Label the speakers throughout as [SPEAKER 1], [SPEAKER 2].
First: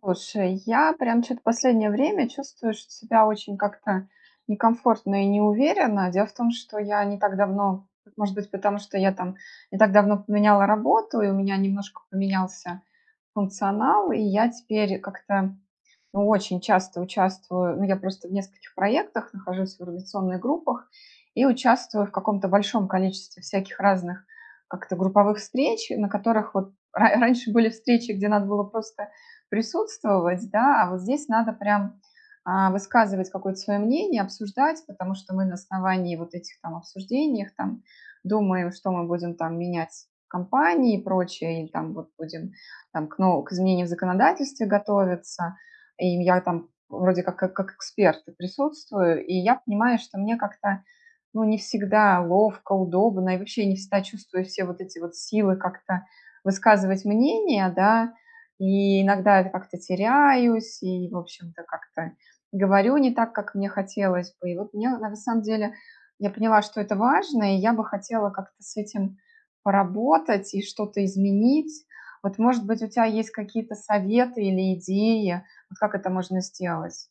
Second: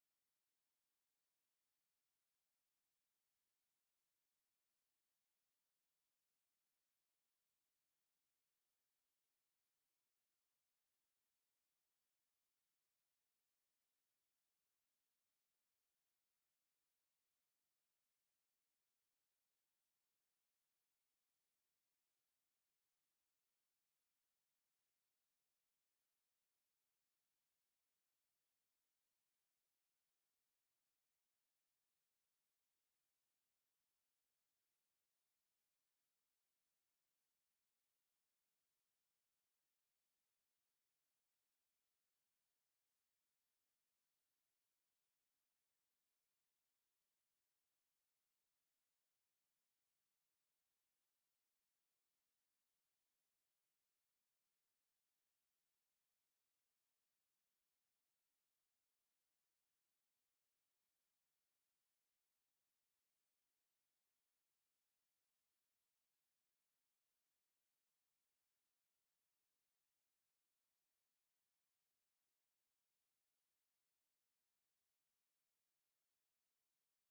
[SPEAKER 1] Слушай, я прям что то последнее время чувствую ш себя очень как-то некомфортно и неуверенно. Дело в том, что я не так давно, может быть, потому что я там не так давно поменяла работу, и у меня немножко поменялся функционал, и я теперь как-то ну, очень часто участвую, ну, я просто в нескольких проектах, нахожусь в организационных группах и участвую в каком-то большом количестве всяких разных как-то групповых встреч, на которых вот раньше были встречи, где надо было просто присутствовать, да, а вот здесь надо прям высказывать какое-то свое мнение, обсуждать, потому что мы на основании вот этих там обсуждений, там, думаем, что мы будем там менять в компании и прочее, или там вот будем там, к изменениям в законодательстве готовиться, и я там вроде как эксперт присутствую, и я понимаю, что мне как-то ну, не всегда ловко, удобно, и вообще я не всегда чувствую все вот эти вот силы как-то высказывать мнение, да, и иногда я как-то теряюсь, и, в общем-то, как-то говорю не так, как мне хотелось бы. И вот мне, на самом деле, я поняла, что это важно, и я бы хотела как-то с этим поработать и что-то изменить. Вот, может быть, у тебя есть какие-то советы или идеи, как это можно сделать?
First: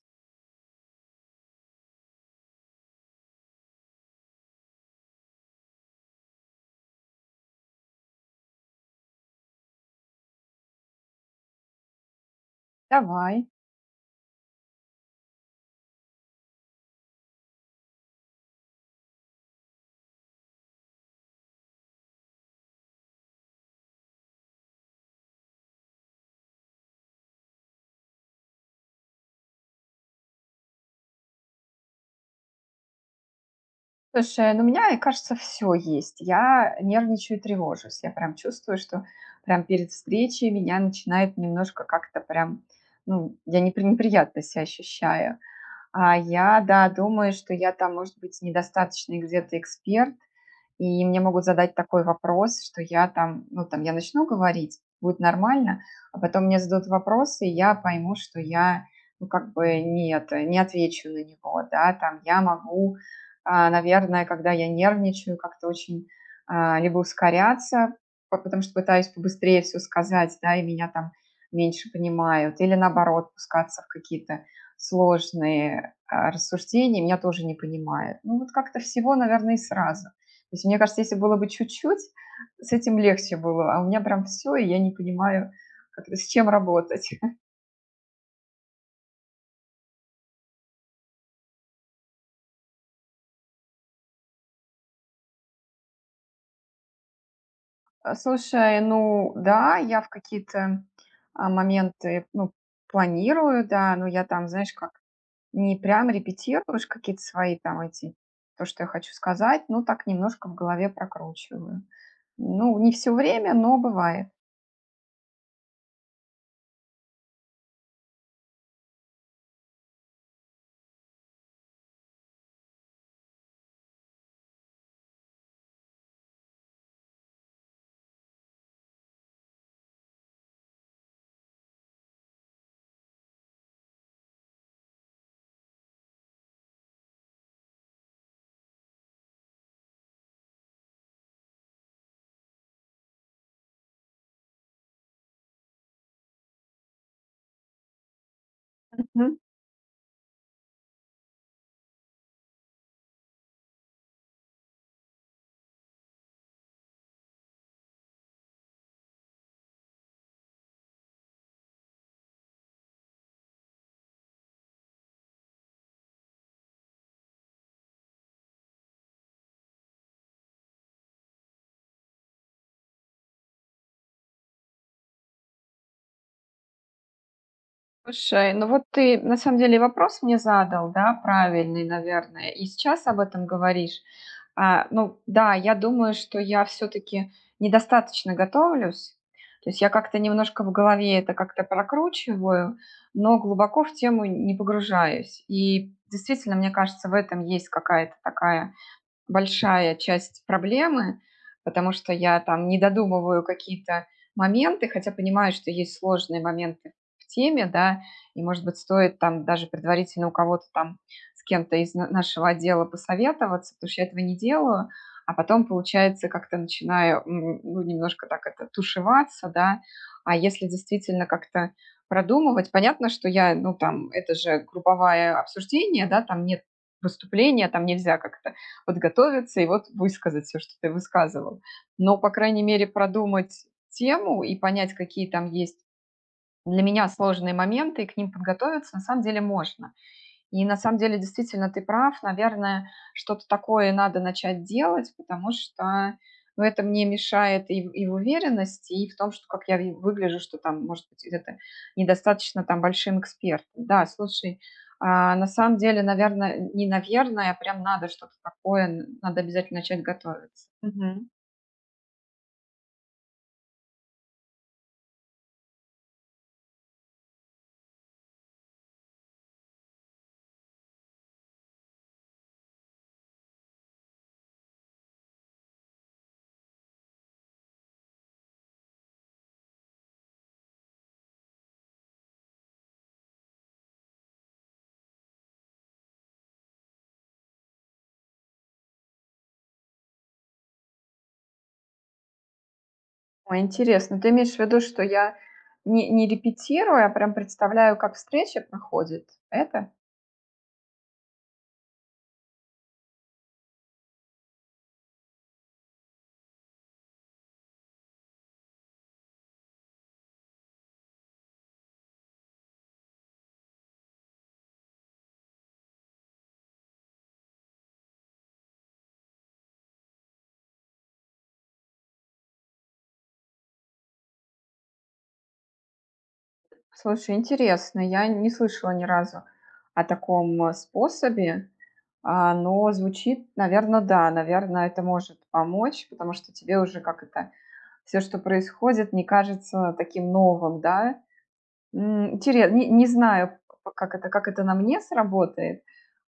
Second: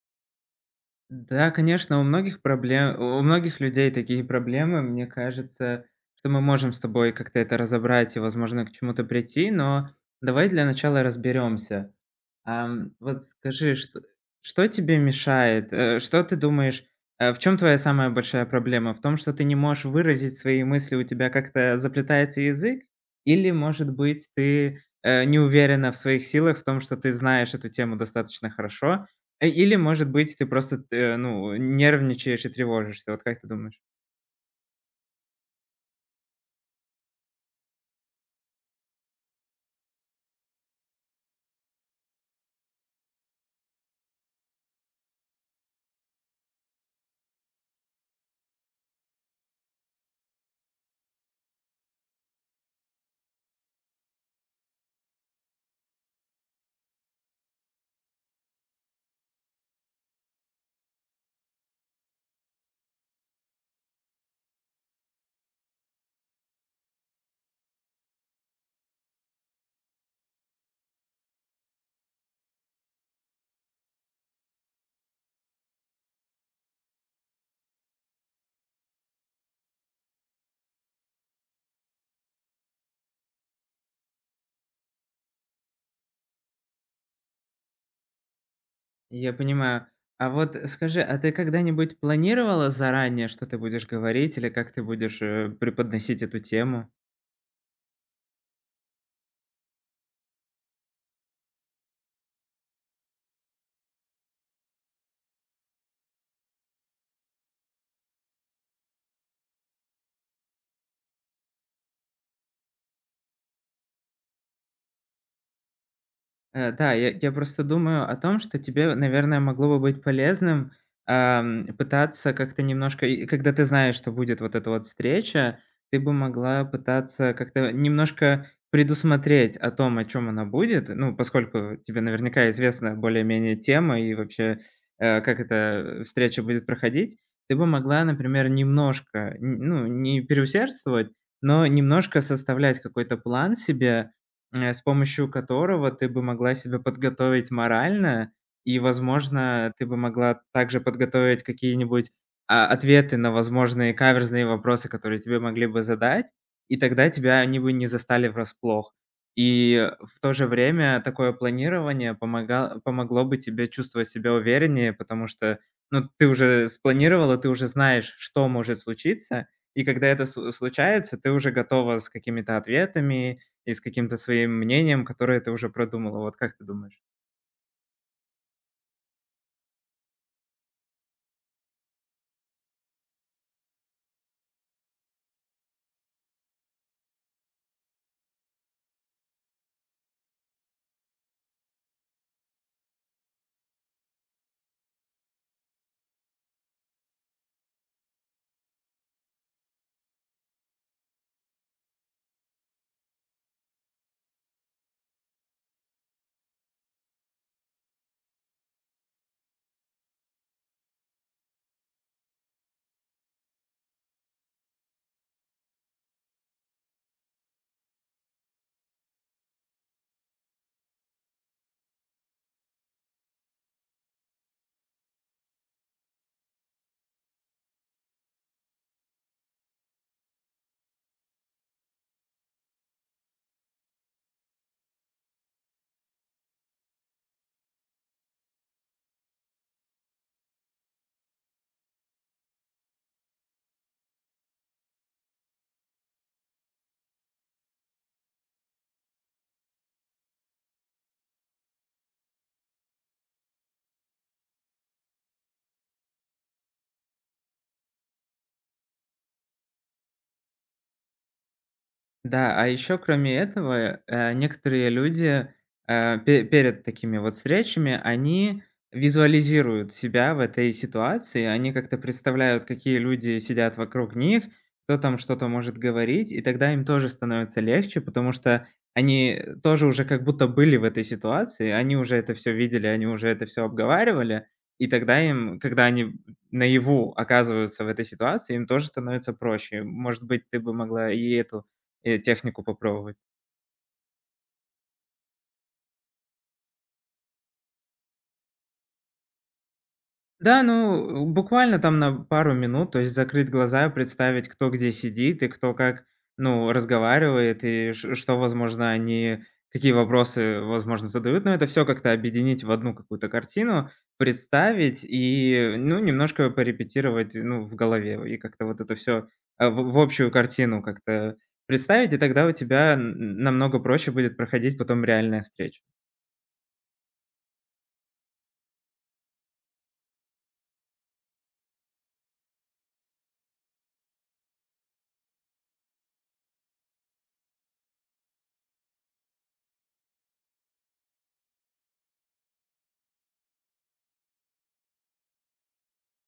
[SPEAKER 2] Да, конечно, у многих проблем, у многих людей такие проблемы. Мне кажется, что мы можем с тобой как-то это разобрать и, возможно, к чему-то прийти, но давай для начала разберемся. Вот
[SPEAKER 1] Давай.
[SPEAKER 2] скажи, что тебе мешает? Э, что ты думаешь, в чем твоя самая большая проблема? В том, что ты не можешь выразить свои мысли, у тебя как-то заплетается язык? Или, может быть, ты, не уверена в своих силах, в том, что ты знаешь эту тему достаточно хорошо? Э, или, может быть, ты просто т ну, нервничаешь и тревожишься? Вот как ты думаешь?
[SPEAKER 1] Слушай, ну у меня, и кажется, все есть. Я нервничаю и тревожусь. Я прям чувствую, что прям перед встречей меня начинает немножко как-то прям, ну, я неприятно себя ощущаю. А я, да, думаю, что я там, может быть, недостаточный где-то эксперт, и мне могут задать такой вопрос, что я там, ну, там, я начну говорить, будет нормально, а потом мне зададут вопросы, и я пойму, что я, ну, как бы нет, не отвечу на него, да, там, я могу, наверное, когда я нервничаю, как-то очень либо ускоряться, потому что пытаюсь побыстрее все сказать, да, и меня там меньше понимают, или наоборот, пускаться в какие-то сложные рассуждения, меня тоже не понимают. Ну, вот как-то всего, наверное, и сразу. То есть, мне кажется, если было бы чуть-чуть, с этим легче было. А у меня прям все, и я не понимаю, как с чем работать.
[SPEAKER 2] Я понимаю. А вот скажи, а ты когда-нибудь планировала заранее, что ты будешь говорить или как ты будешь, преподносить эту тему?
[SPEAKER 1] Слушай, ну да, я в какие-то, моменты, ну, планирую, да, но я там, знаешь, как не прям репетируешь какие-то свои там эти, то, что я хочу сказать, ну, так немножко в голове прокручиваю. Ну, не все время, но бывает.
[SPEAKER 2] Э, да, я просто думаю о том, что тебе, наверное, могло бы быть полезным, пытаться как-то немножко и когда ты знаешь, что будет вот эта вот встреча, ты бы могла пытаться как-то немножко предусмотреть о том, о чем она будет. Ну, поскольку тебе наверняка известна более-менее тема и вообще, как эта встреча будет проходить. Ты бы могла, например, немножко, н ну, не переусердствовать, но немножко составлять какой-то план себе, с помощью которого ты бы могла себя подготовить морально, и,
[SPEAKER 1] Мгм.
[SPEAKER 2] возможно, ты бы могла также подготовить какие-нибудь, ответы на возможные каверзные вопросы, которые тебе могли бы задать, и тогда тебя они бы не застали врасплох. И в то же время такое планирование помогало помогло бы тебе чувствовать себя увереннее, потому что, ну, ты уже спланировала, ты уже знаешь, что может случиться, и когда это случается, ты уже готова с какими-то ответами и с каким-то своим мнением, которое ты уже продумала. Вот как ты думаешь?
[SPEAKER 1] Слушай, ну вот ты на самом деле вопрос мне задал, да, правильный, наверное, и сейчас об этом говоришь. Ну да, я думаю, что я все-таки недостаточно готовлюсь. То есть я как-то немножко в голове это как-то прокручиваю, но глубоко в тему не погружаюсь. И действительно, мне кажется, в этом есть какая-то такая большая часть проблемы, потому что я там не додумываю какие-то моменты, хотя понимаю, что есть сложные моменты в теме, да, и, может быть, стоит там даже предварительно у кого-то там с кем-то из нашего отдела посоветоваться, потому что я этого не делаю, а потом, получается, как-то начинаю, ну, немножко так это тушеваться, да, а если действительно как-то продумывать, понятно, что я, ну, там, это же групповое обсуждение, да, там нет выступления, там нельзя как-то подготовиться и вот высказать все, что ты высказывал. Но, по крайней мере, продумать тему и понять, какие там есть для меня сложные моменты, и к ним подготовиться на самом деле можно. И на самом деле, действительно, ты прав. Наверное, что-то такое надо начать делать, потому что ну, это мне мешает и, и в уверенности, и в том, что как я выгляжу, что там, может быть, это недостаточно там большим экспертом. Да, слушай, на самом деле, наверное, не наверное, а прям надо что-то такое, надо обязательно начать готовиться. Мгм.
[SPEAKER 2] Да, а еще кроме этого, некоторые люди, э, пе перед такими вот встречами, они визуализируют себя в этой ситуации. Они как-то представляют, какие люди сидят вокруг них, кто там что-то может говорить, и тогда им тоже становится легче, потому что они тоже уже как будто были в этой ситуации, они уже это все видели, они уже это все обговаривали, и тогда им, когда они наяву оказываются в этой ситуации, им тоже становится проще. Может быть, ты бы могла и эту технику попробовать.
[SPEAKER 1] Ой, интересно, ты имеешь в виду, что я не репетирую, а прям представляю, как встреча проходит? Это?
[SPEAKER 2] Да, ну, буквально там на пару минут, то есть закрыть глаза, представить, кто где сидит и кто как, ну, разговаривает, и ш что, возможно, они какие вопросы, возможно, задают. Но это все как-то объединить в одну какую-то картину, представить и, ну, немножко порепетировать, ну, в голове. И как-то вот это все в общую картину как-то представить, и тогда у тебя н намного проще будет проходить потом реальная встреча.
[SPEAKER 1] Слушай, интересно, я не слышала ни разу о таком способе, но звучит, наверное, да, наверное, это может помочь, потому что тебе уже как это все, что происходит, не кажется таким новым, да? Интересно, не знаю, как это на мне сработает,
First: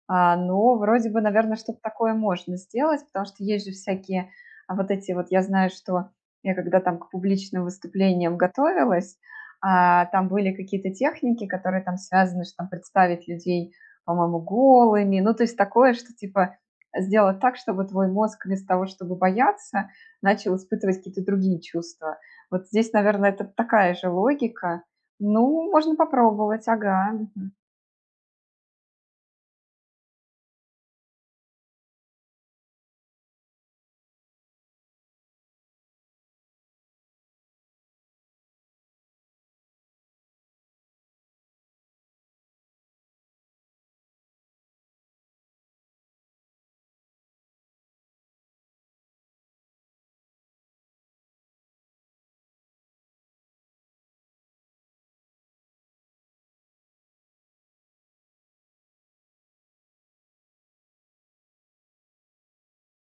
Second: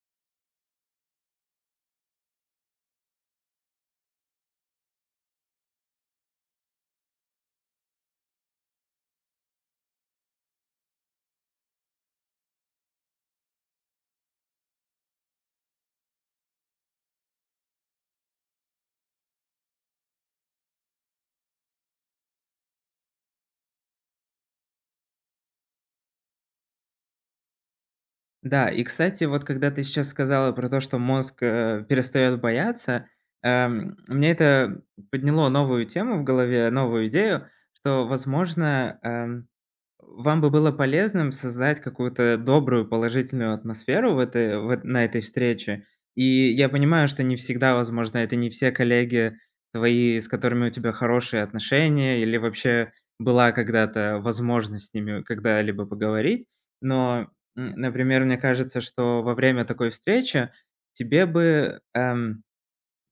[SPEAKER 1] ну, вроде бы, наверное, что-то такое можно сделать, потому что есть же всякие вот эти вот, я знаю, что я когда там к публичным выступлениям готовилась, там были какие-то техники, которые там связаны, что там представить людей, по-моему, голыми, ну, то есть такое, что типа сделать так, чтобы твой мозг вместо того, чтобы бояться, начал испытывать какие-то другие чувства. Вот здесь, наверное, это такая же логика. Ну, можно попробовать, ага.
[SPEAKER 2] Да, и, кстати, вот когда ты сейчас сказала про то, что мозг, перестает бояться, мне это подняло новую тему в голове, новую идею, что, возможно, вам бы было полезным создать какую-то добрую, положительную атмосферу в этой в эт на этой встрече. И я понимаю, что не всегда возможно, это не все коллеги твои, с которыми у тебя хорошие отношения, или вообще была когда-то возможность с ними когда-либо поговорить. Но, например, мне кажется, что во время такой встречи тебе бы,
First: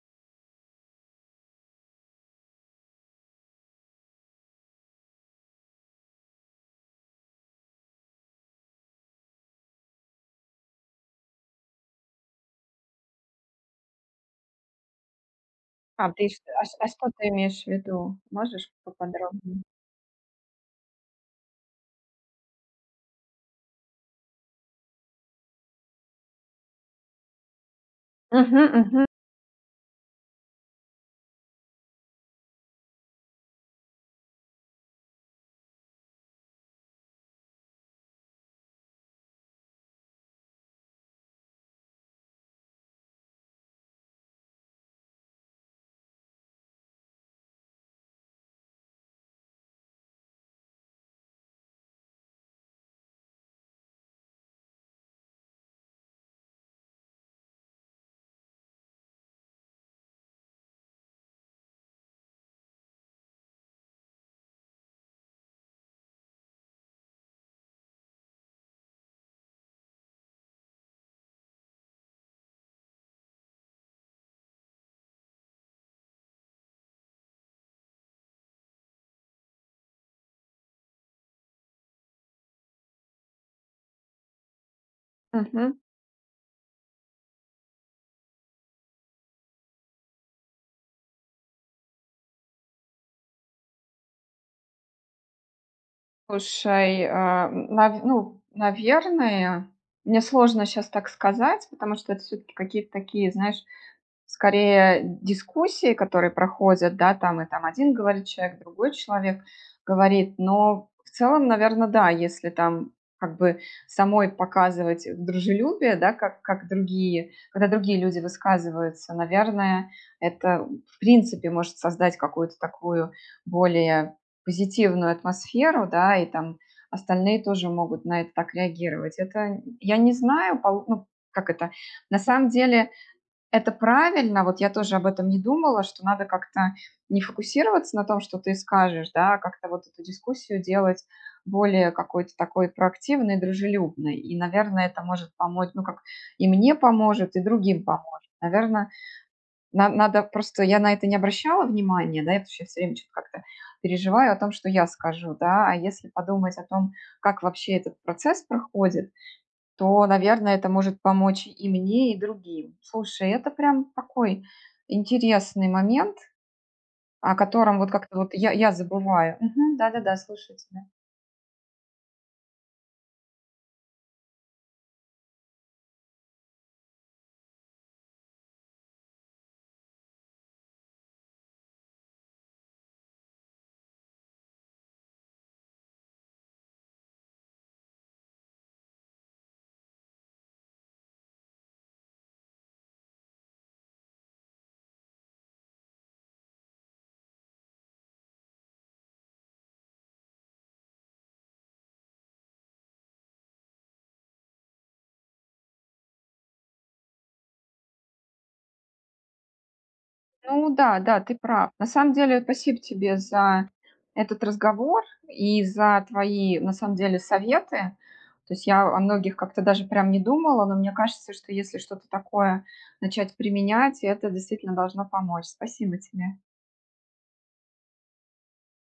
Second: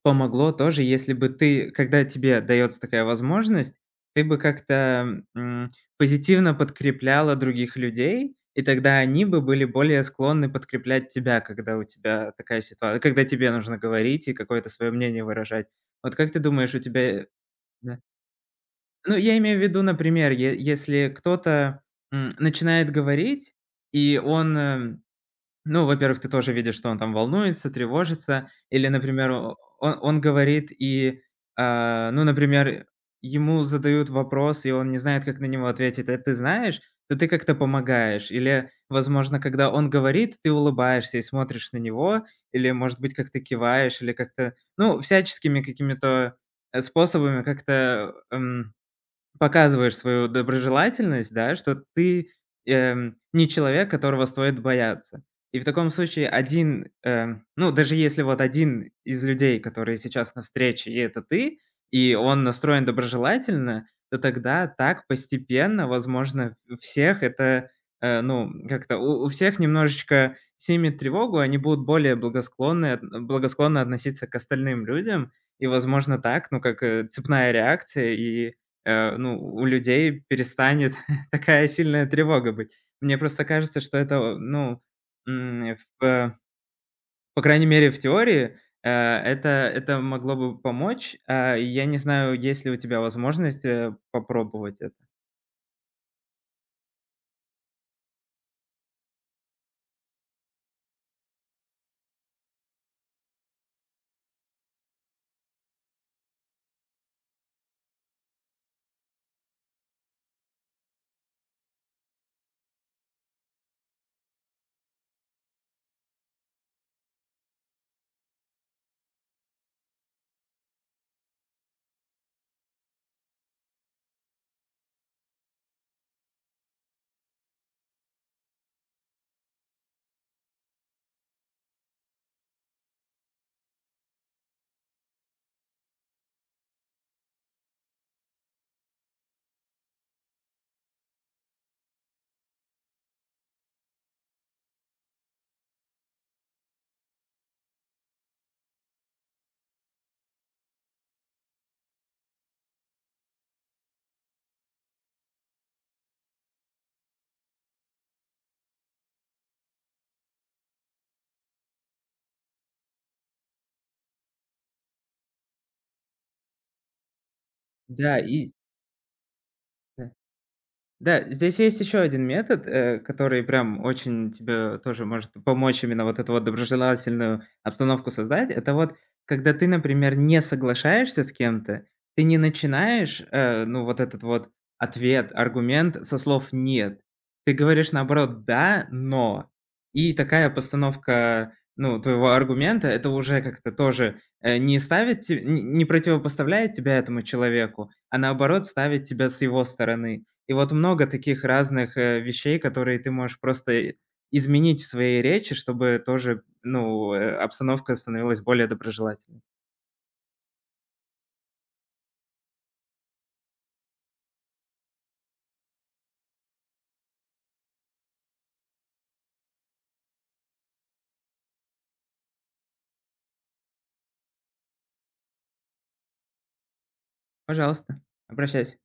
[SPEAKER 2] помогло тоже, если бы ты, когда тебе дается такая возможность, ты бы как-то, позитивно подкрепляла других людей, и тогда они бы были более склонны подкреплять тебя, когда у тебя такая ситуация, когда тебе нужно говорить и какое-то свое мнение выражать.
[SPEAKER 1] А
[SPEAKER 2] Вот
[SPEAKER 1] ты
[SPEAKER 2] как ты думаешь, у
[SPEAKER 1] а что
[SPEAKER 2] тебя
[SPEAKER 1] ты имеешь в
[SPEAKER 2] да.
[SPEAKER 1] виду? Можешь
[SPEAKER 2] Ну, я имею
[SPEAKER 1] поподробнее?
[SPEAKER 2] в виду, например, е если кто-то, начинает говорить, и он, ну, во-первых, ты тоже видишь, что он там волнуется, тревожится.
[SPEAKER 1] Мгм,
[SPEAKER 2] Или,
[SPEAKER 1] мгм,
[SPEAKER 2] например, о он говорит и, ну, например, ему задают вопрос, и он не знает, как на него ответить. Это ты знаешь? То ты как-то помогаешь. Или, возможно, когда он говорит, ты улыбаешься и смотришь на него, или, может быть, как-то киваешь, или как-то, ну, всяческими какими-то, способами как-то, показываешь свою доброжелательность, да, что ты, не человек, которого стоит бояться. И в таком случае один, ну, даже если вот один из людей, которые сейчас на встрече, и это ты, и он настроен доброжелательно, то тогда так постепенно, возможно, у всех это, ну, как-то у всех немножечко снимет тревогу, они будут более благосклонны от благосклонно относиться к остальным людям. И, возможно, так, ну, как, цепная реакция, и ну, у людей перестанет такая сильная тревога быть. Мне просто кажется, что это, ну, м,
[SPEAKER 1] мгм.
[SPEAKER 2] в по крайней мере, в теории, это могло бы помочь. А, я не знаю, есть ли у тебя возможность, попробовать это.
[SPEAKER 1] Слушай, а, нав ну, наверное, мне сложно сейчас так сказать, потому что это все таки какие-то такие, знаешь скорее дискуссии, которые проходят, да, там и там один говорит человек, другой человек говорит, но в целом, наверное, да, если там как бы самой показывать дружелюбие, да, как другие, когда другие люди высказываются, наверное, это в принципе может создать какую-то такую более позитивную атмосферу, да, и там остальные тоже могут на это так реагировать. Это я не знаю, ну, как это, на самом деле, это правильно. Вот я тоже об этом не думала, что надо как-то не фокусироваться на том, что ты скажешь, да, а как-то вот эту дискуссию делать более какой-то такой проактивной, дружелюбной. И, наверное, это может помочь, ну, как и мне поможет, и другим поможет. Наверное, надо просто, я на это не обращала внимания, да, я вообще все время что-то как-то переживаю о том, что я скажу, да, а если подумать о том, как вообще этот процесс проходит, то, наверное, это может помочь и мне, и другим. Слушай, это прям такой интересный момент, о котором вот как-то
[SPEAKER 2] Да,
[SPEAKER 1] вот я,
[SPEAKER 2] и
[SPEAKER 1] я забываю. Мгм,
[SPEAKER 2] да.
[SPEAKER 1] да-да-да, слушаю тебя.
[SPEAKER 2] Да, здесь есть еще один метод, который прям очень тебе тоже может помочь именно вот эту вот доброжелательную обстановку создать. Это вот когда ты, например, не соглашаешься с кем-то, ты не начинаешь, ну, вот этот вот ответ, аргумент со слов «нет». Ты говоришь, наоборот: «Да, но». И такая постановка, ну, твоего аргумента, это уже как-то тоже, не ставит те не противопоставляет тебя этому человеку, а наоборот ставит тебя с его стороны. И вот много таких разных, вещей, которые ты можешь просто, изменить в своей речи, чтобы тоже, ну, обстановка становилась более доброжелательной.
[SPEAKER 1] Ну да, да, ты прав. На самом деле, спасибо тебе за этот разговор и за твои, на самом деле, советы. То есть я о многих как-то даже прям не думала, но мне кажется, что если что-то такое начать применять, это действительно должно помочь. Спасибо тебе.
[SPEAKER 2] Пожалуйста, обращайся.